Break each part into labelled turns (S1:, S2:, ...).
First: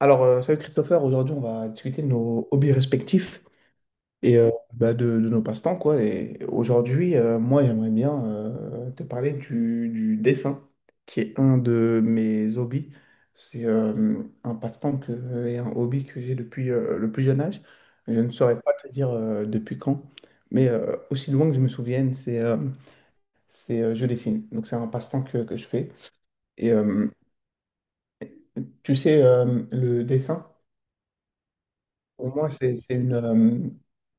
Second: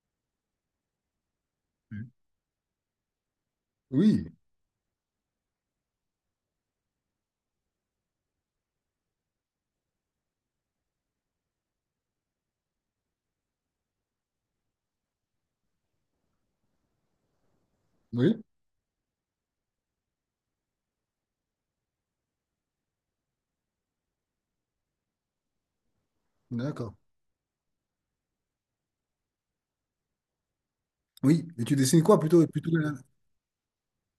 S1: Salut Christopher, aujourd'hui on va discuter de nos hobbies respectifs
S2: Oui,
S1: et de nos passe-temps, quoi. Et aujourd'hui, moi j'aimerais bien te parler du dessin, qui est un de mes hobbies. C'est un passe-temps que, et un hobby que j'ai depuis le plus jeune âge. Je ne
S2: oui,
S1: saurais pas te dire depuis quand, mais aussi loin que je me souvienne, je dessine. Donc c'est un passe-temps que je fais. Et
S2: d'accord.
S1: euh, Tu sais, le dessin.
S2: Oui, et tu dessines quoi
S1: Pour
S2: plutôt,
S1: moi, c'est c'est une, euh,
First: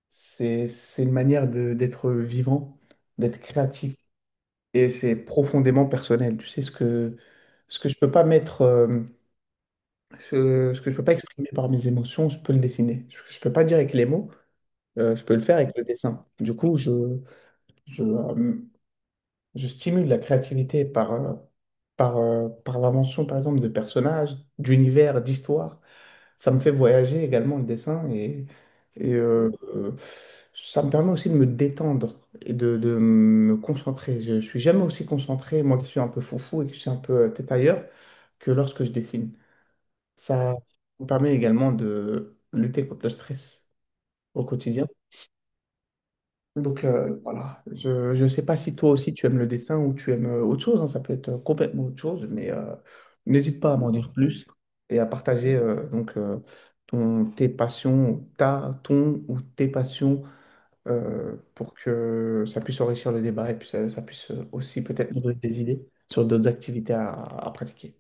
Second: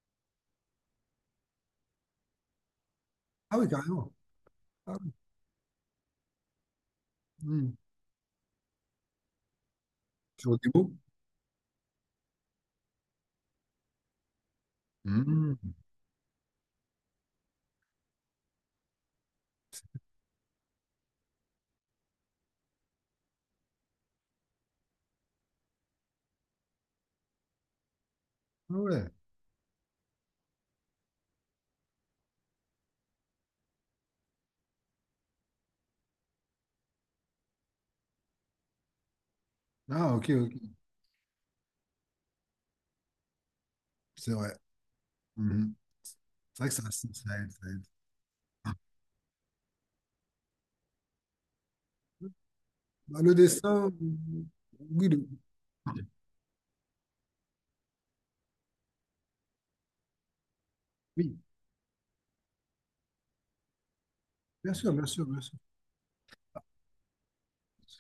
S1: c'est c'est une manière d'être vivant, d'être
S2: Ah oui,
S1: créatif.
S2: carrément.
S1: Et
S2: Ah oui.
S1: c'est profondément personnel. Tu sais,
S2: Hmm.
S1: ce que je peux pas mettre,
S2: Sur des
S1: ce que
S2: mots?
S1: je peux pas exprimer par mes émotions, je peux le dessiner. Je peux pas dire avec les mots, je peux le faire
S2: Hmm.
S1: avec le dessin. Du coup, je, euh, je stimule la créativité par l'invention, par exemple, de personnages, d'univers, d'histoires. Ça me fait voyager également le dessin et,
S2: Ah ouais.
S1: et, euh, euh, ça me permet aussi de me détendre et de me concentrer. Je ne suis jamais aussi concentré, moi qui suis un peu foufou et qui suis un peu tête ailleurs, que lorsque je dessine.
S2: Ah ok,
S1: Ça
S2: ok.
S1: me permet également de lutter contre le stress
S2: C'est
S1: au
S2: vrai.
S1: quotidien,
S2: Mhm. C'est vrai que ça,
S1: donc
S2: ça- Aide,
S1: voilà,
S2: ça aide.
S1: je ne sais pas si toi aussi tu aimes le dessin ou tu aimes autre chose, hein, ça peut être complètement autre chose, mais
S2: Bah, le
S1: n'hésite pas à m'en
S2: dessin,
S1: dire plus et à
S2: oui, le-
S1: partager ton ou tes passions
S2: oui,
S1: pour que ça puisse enrichir le débat et puis ça puisse
S2: bien
S1: aussi
S2: sûr, bien
S1: peut-être nous
S2: sûr,
S1: donner
S2: bien sûr.
S1: des idées sur d'autres activités à pratiquer.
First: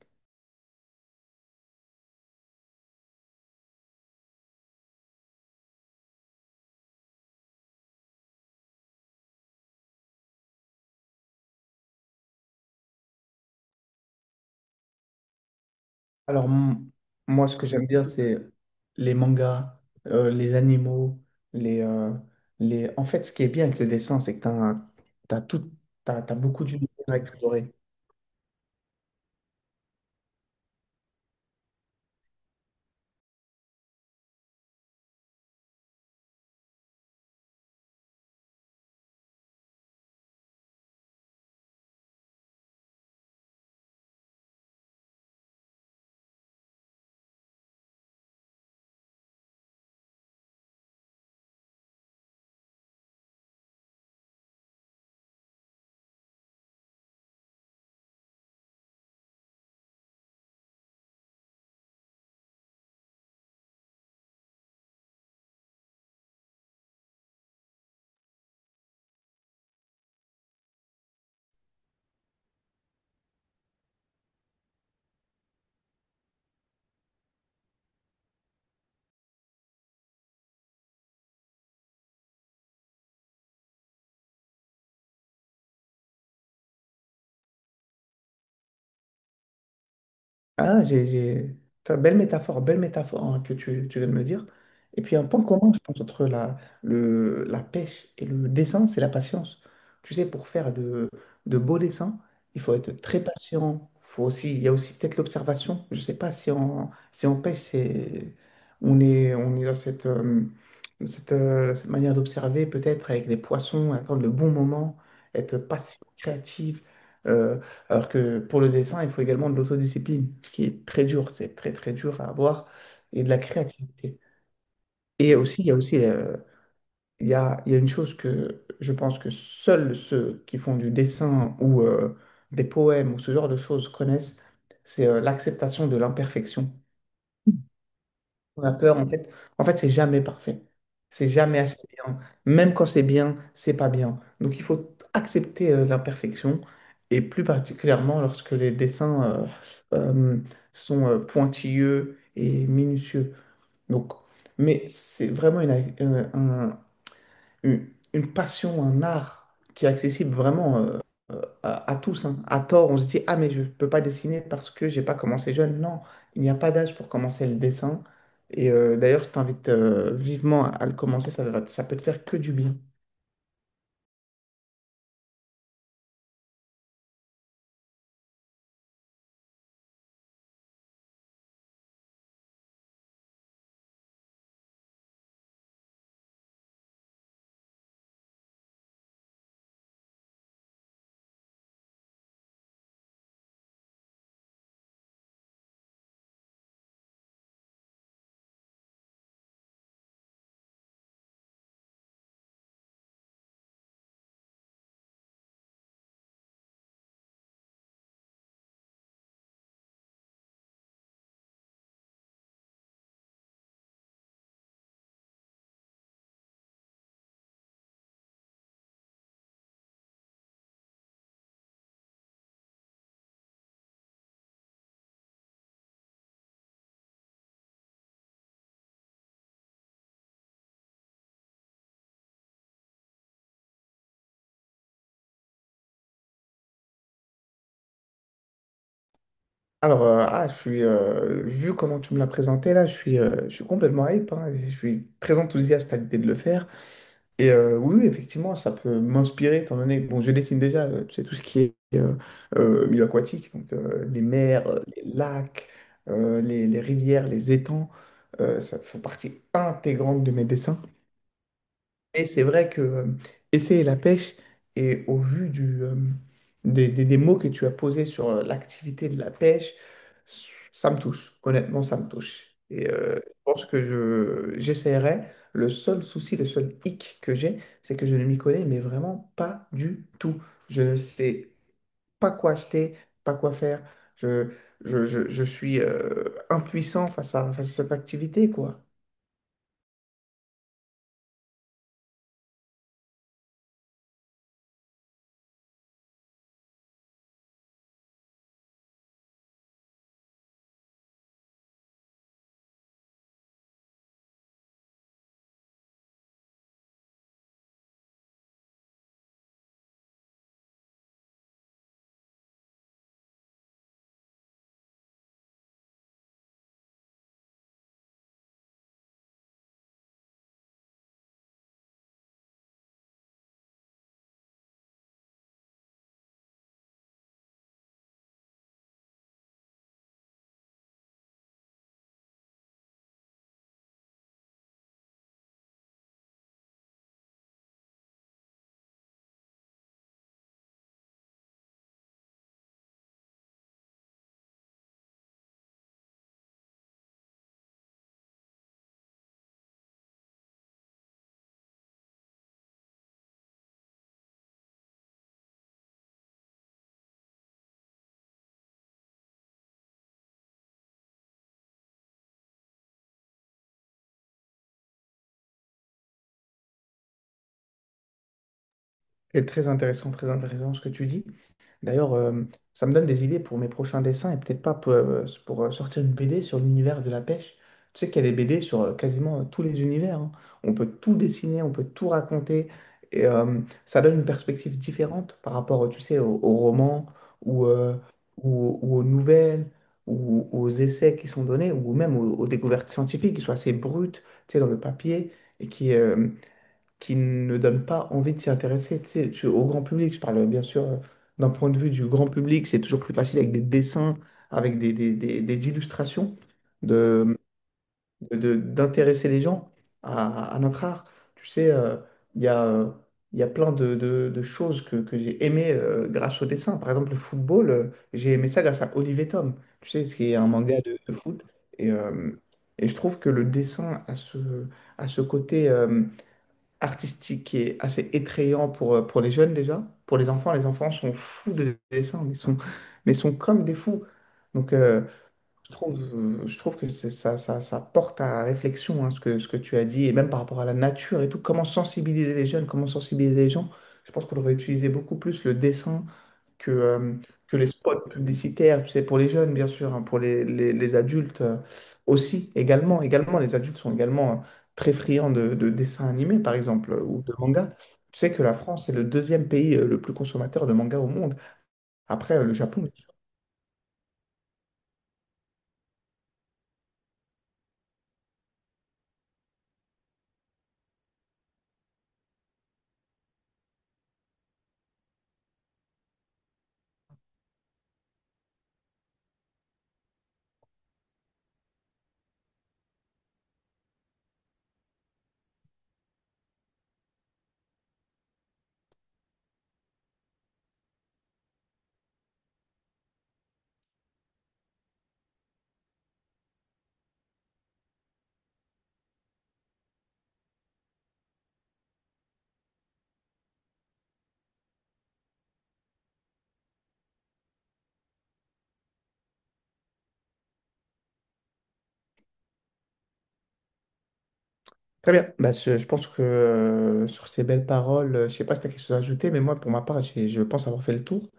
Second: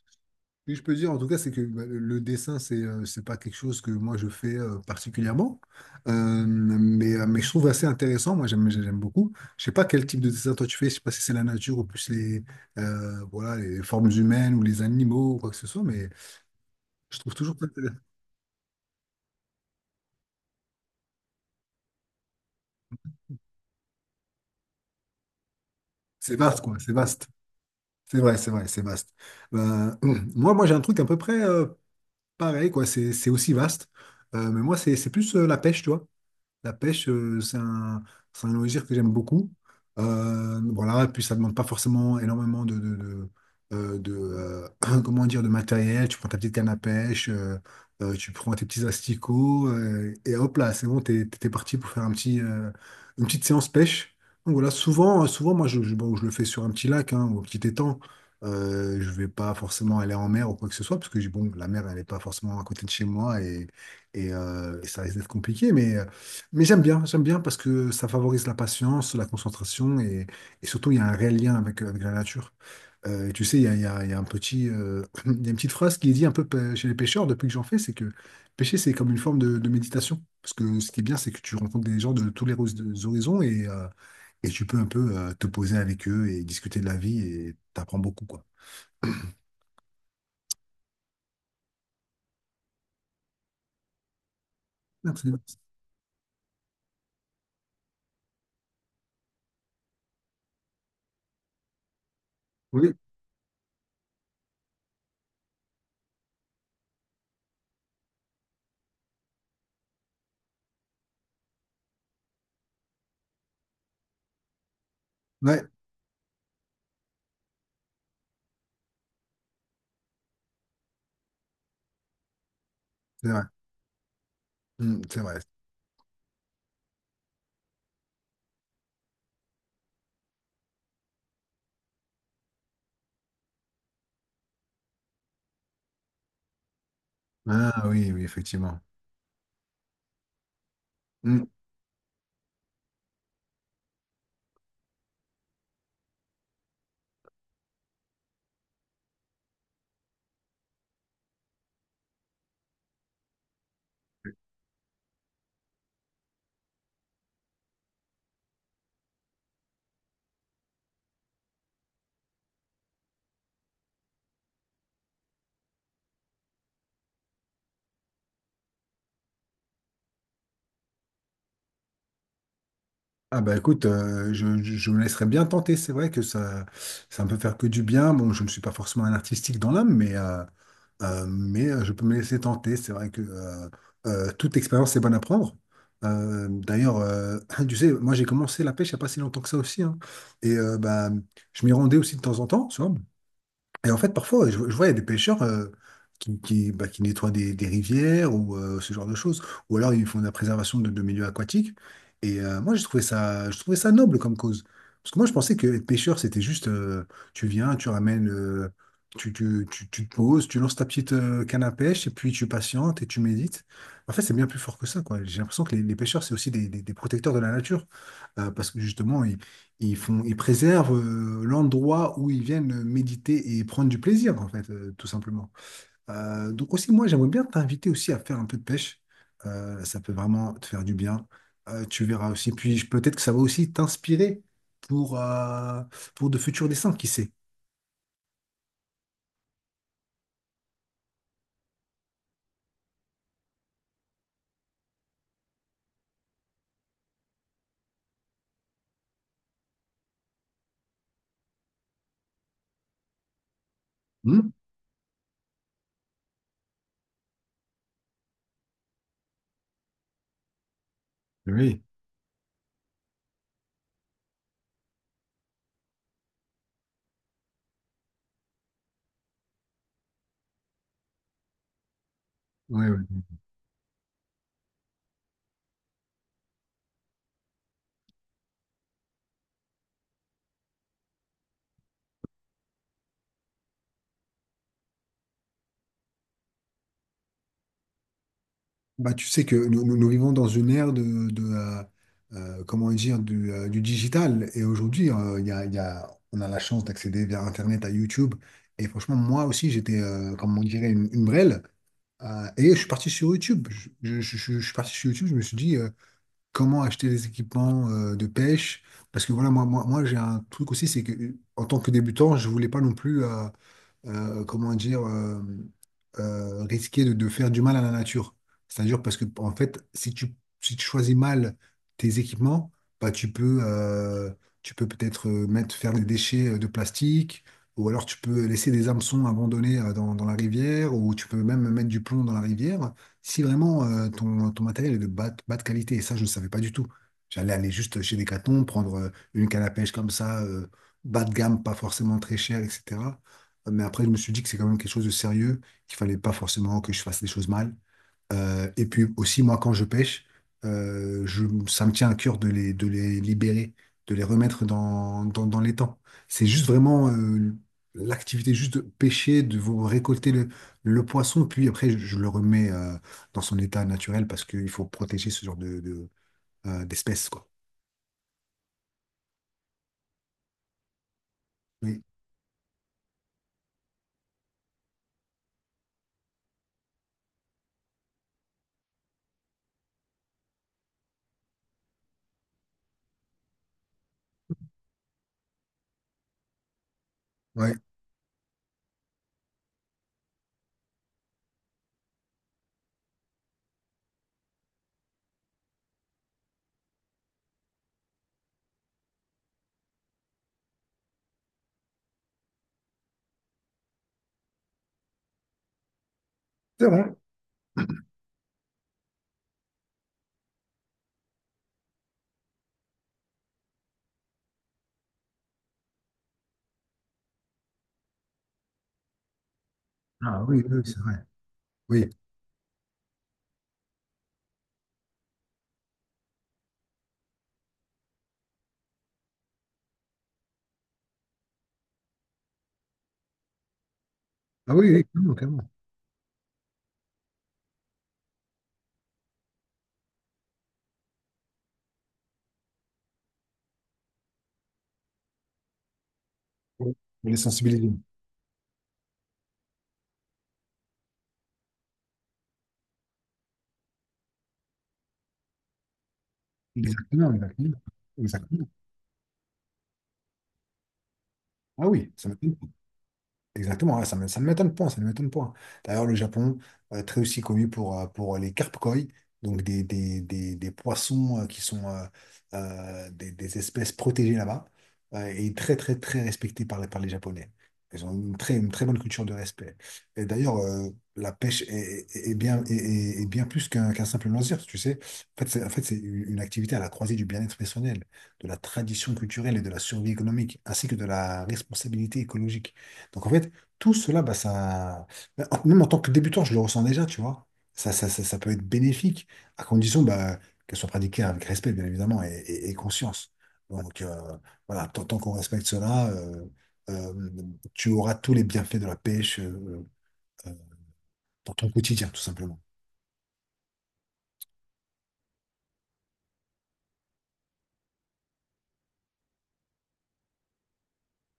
S2: Oui, je peux dire, en tout cas, c'est que bah, le dessin, c'est pas quelque chose que moi je fais particulièrement. Mais je trouve assez intéressant. Moi, j'aime beaucoup. Je sais pas quel type de dessin toi tu fais. Je sais pas si c'est la nature ou plus les voilà les formes humaines ou les animaux ou quoi que ce soit. Mais
S1: Alors, m-
S2: je trouve
S1: Moi,
S2: toujours
S1: ce
S2: ça
S1: que j'aime
S2: intéressant.
S1: bien, c'est les mangas, les animaux, les, euh, les... En fait, ce qui est bien avec le dessin, c'est que tu as, t'as t'as tout,
S2: C'est
S1: t'as
S2: vaste
S1: beaucoup
S2: quoi.
S1: d'univers
S2: C'est
S1: à
S2: vaste.
S1: explorer.
S2: C'est vrai, c'est vrai, c'est vaste. Euh, j'ai un truc à peu près pareil quoi. C'est aussi vaste. Mais moi, c'est plus la pêche, tu vois. La pêche, c'est un loisir que j'aime beaucoup. Voilà, et puis ça demande pas forcément énormément de comment dire, de matériel. Tu prends ta petite canne à pêche, tu prends tes petits asticots, et hop là, c'est bon, t'es parti pour faire un une petite séance pêche. Donc voilà, souvent moi, bon, je le fais sur un petit lac hein, ou un petit étang. Je vais pas forcément aller en mer ou quoi que ce soit, parce que bon, la mer, elle n'est pas forcément à côté de chez moi et et ça risque d'être compliqué, mais j'aime bien parce que ça favorise la patience, la concentration et surtout il y a un réel lien avec la nature. Et tu sais, il y a un il y a une petite phrase qui est dit chez les pêcheurs depuis que j'en fais, c'est que pêcher c'est comme une forme de méditation. Parce que ce qui est bien, c'est que tu rencontres des gens de tous les des horizons et tu peux un peu te poser avec eux et discuter de la vie et t'apprends beaucoup quoi.
S1: Ah, j'ai, j'ai... Putain, belle métaphore, belle métaphore hein, que tu viens de me dire. Et puis un point
S2: Absolument.
S1: commun, je pense, entre la pêche et le dessin, c'est la patience. Tu sais, pour faire de beaux dessins, il faut être
S2: Oui,
S1: très patient. Faut aussi, il y a aussi peut-être l'observation. Je ne sais pas si on pêche, c'est, on est dans cette manière d'observer, peut-être avec les poissons, attendre le bon moment, être
S2: ouais,
S1: patient, créatif. euh, alors que pour le dessin, il faut également de l'autodiscipline, ce qui est très dur, c'est très très dur à avoir, et
S2: c'est
S1: de la
S2: vrai.
S1: créativité.
S2: C'est
S1: Et
S2: vrai.
S1: aussi, il y a une chose que je pense que seuls ceux qui font du dessin ou des poèmes ou ce genre de choses connaissent, c'est l'acceptation de l'imperfection.
S2: Ah oui, oui,
S1: On a
S2: effectivement.
S1: peur, en fait. En fait, c'est jamais parfait. C'est
S2: Mmh.
S1: jamais assez bien. Même quand c'est bien, c'est pas bien. Donc, il faut accepter l'imperfection. Et plus particulièrement lorsque les dessins euh, sont pointilleux et minutieux. Donc, mais c'est vraiment euh, un, une passion, un art qui est accessible vraiment à tous, hein. À tort, on se dit, ah mais je ne peux pas dessiner parce que j'ai pas commencé jeune. Non, il n'y a pas d'âge pour commencer le dessin. Et d'ailleurs, je t'invite vivement à le commencer, ça peut te faire que du bien.
S2: Ah bah écoute, je me laisserais bien tenter. C'est vrai que ça me peut faire que du bien. Bon, je ne suis pas forcément un artistique dans l'âme, mais je peux me laisser tenter. C'est vrai que toute expérience est bonne à prendre. D'ailleurs, tu sais, moi j'ai commencé la pêche il n'y a pas si longtemps que ça aussi, hein. Bah, je m'y rendais aussi de temps en temps, tu vois. Et en fait, parfois, ouais, je vois, il y a des pêcheurs qui nettoient des rivières ou ce genre de choses. Ou alors, ils font de la préservation de milieux aquatiques. Moi, je trouvais ça noble comme cause. Parce que moi, je pensais que être pêcheur, c'était tu viens, tu te poses, tu lances ta petite canne à pêche, et puis tu patientes et tu médites. En fait, c'est bien plus fort que ça, quoi. J'ai l'impression que les pêcheurs, c'est aussi des protecteurs de la nature. Parce que justement, ils préservent l'endroit où ils viennent méditer et prendre du plaisir, en fait, tout simplement. Donc aussi, moi, j'aimerais bien t'inviter aussi à faire un peu de pêche. Ça peut vraiment te faire du bien. Tu verras aussi. Peut-être que ça va aussi t'inspirer pour, euh, pour de futurs dessins, qui sait.
S1: Vu comment tu me l'as présenté là, je suis complètement hype, hein. Je suis très enthousiaste à l'idée de le faire. Et oui, oui, effectivement, ça peut m'inspirer, étant donné bon, je dessine déjà, tu sais, tout ce qui est milieu aquatique, donc les
S2: Hmm.
S1: mers, les lacs, les rivières, les étangs, ça fait partie intégrante de mes dessins.
S2: Oui,
S1: Mais c'est vrai que essayer la pêche, et au vu des mots que tu as posés sur l'activité de la pêche, ça me touche. Honnêtement, ça me touche.
S2: oui,
S1: Et
S2: oui.
S1: je pense que j'essaierai. Le seul souci, le seul hic que j'ai, c'est que je ne m'y connais, mais vraiment pas du tout. Je ne sais pas quoi acheter, pas quoi faire. Je, je suis impuissant face face à cette activité, quoi.
S2: Bah, tu sais que nous vivons dans une ère comment dire, du digital. Et aujourd'hui, il y a- on a la chance d'accéder via Internet à YouTube. Et franchement, moi aussi, j'étais comme on dirait, une brêle. Et je suis parti sur YouTube. Je suis parti sur YouTube, je me suis dit comment acheter des équipements de pêche. Parce que voilà, moi j'ai un truc aussi, c'est que en tant que débutant, je voulais pas non plus. Comment dire, risquer de faire du mal à la nature. C'est-à-dire parce que, en fait, si tu choisis mal tes équipements, bah, tu peux peut-être faire des déchets de plastique, ou alors tu peux laisser des hameçons abandonnés dans la rivière, ou tu peux même mettre du plomb dans la rivière, si vraiment euh, ton matériel est de bas de qualité. Et ça, je ne savais pas du tout. J'allais aller juste chez Decathlon, prendre une canne à pêche comme ça, bas de gamme, pas forcément très chère, etc. Mais après, je me suis dit que c'est quand même quelque chose de sérieux, qu'il fallait pas forcément que je fasse des choses mal. Et puis aussi, moi, quand je pêche, ça me tient à cœur de de les libérer, de les remettre dans l'étang. C'est juste vraiment l'activité juste de pêcher, de vous récolter le poisson, puis après, je le remets dans son état naturel parce qu'il faut protéger ce genre de d'espèces, quoi.
S1: C'est très intéressant ce que tu dis.
S2: Oui,
S1: D'ailleurs, ça me donne des idées pour mes prochains dessins et peut-être pas pour, sortir une BD sur l'univers de la pêche. Tu sais qu'il y a des BD sur quasiment tous les univers, hein. On peut tout dessiner, on peut tout raconter. Et ça donne une perspective différente par rapport, tu sais, aux romans ou,
S2: ouais.
S1: euh, ou aux nouvelles ou aux essais qui sont donnés ou même aux découvertes scientifiques qui sont assez brutes, tu sais, dans le papier et qui ne donne pas envie de s'y intéresser. Au grand public, je parle bien sûr d'un point de vue du grand public, c'est toujours plus facile avec des dessins, avec des illustrations,
S2: C'est vrai.
S1: de, d'intéresser les gens à notre art. Tu sais, il y a, euh, il y a plein de choses que j'ai aimées grâce au dessin. Par exemple, le football, j'ai aimé ça grâce à Oliver Tom, tu sais, ce qui est
S2: Ah
S1: un
S2: oui,
S1: manga
S2: oui, c'est
S1: de
S2: vrai.
S1: foot. Et,
S2: Oui.
S1: euh, et je trouve que le dessin a a ce côté... artistique qui est assez étrayant pour les jeunes déjà. Pour les enfants sont fous de dessin, mais sont comme des fous. Donc,
S2: Ah oui, oui, clairement, clairement.
S1: je trouve que ça porte à réflexion, hein, ce que tu as dit, et même par rapport à la nature et tout, comment sensibiliser les jeunes, comment sensibiliser les gens. Je pense qu'on devrait utiliser beaucoup plus le dessin que,
S2: Oui.
S1: euh,
S2: Les
S1: que les
S2: sensibiliser.
S1: spots publicitaires, tu sais, pour les jeunes, bien sûr, hein, pour les adultes aussi, également, également, les adultes sont également très friands de dessins animés, par exemple, ou
S2: Exactement,
S1: de
S2: exactement.
S1: mangas. Tu sais que la
S2: Exactement.
S1: France est le deuxième pays le plus consommateur de mangas au monde,
S2: Ah oui, ça
S1: après le
S2: m'étonne.
S1: Japon.
S2: Exactement, ouais, ça ne m'étonne point, ça ne m'étonne point. D'ailleurs, le Japon, très aussi connu pour les carpes koi, donc des poissons des espèces protégées là-bas, et très, très, très respectées par par les Japonais. Ils ont une très bonne culture de respect. Et d'ailleurs, la pêche est bien plus qu'un simple loisir, tu sais. En fait, c'est une activité à la croisée du bien-être personnel, de la tradition culturelle et de la survie économique, ainsi que de la responsabilité écologique. Donc en fait, tout cela, bah, même en tant que débutant, je le ressens déjà, tu vois. Ça peut être bénéfique, à condition bah, qu'elle soit pratiquée avec respect, bien évidemment, et conscience. Donc euh, voilà, tant qu'on respecte cela, euh, tu auras tous les bienfaits de la pêche euh, dans ton quotidien, tout simplement.
S1: Très bien. Bah, je pense que sur ces belles paroles, je sais pas si tu as quelque chose à ajouter, mais moi, pour ma part, je pense avoir fait le tour.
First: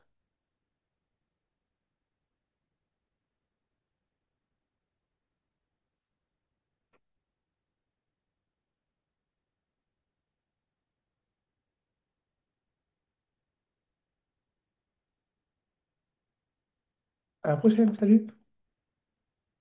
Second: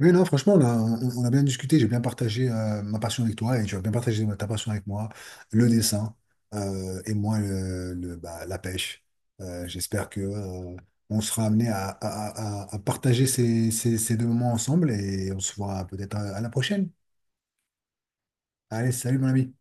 S2: Oui, non, franchement, on a bien discuté, j'ai bien partagé ma passion avec toi et tu as bien partagé ta passion avec moi, le dessin et moi bah, la pêche. J'espère que on sera amené à partager ces deux moments ensemble et on se voit peut-être à la prochaine.
S1: À la prochaine, salut!
S2: Allez, salut mon ami.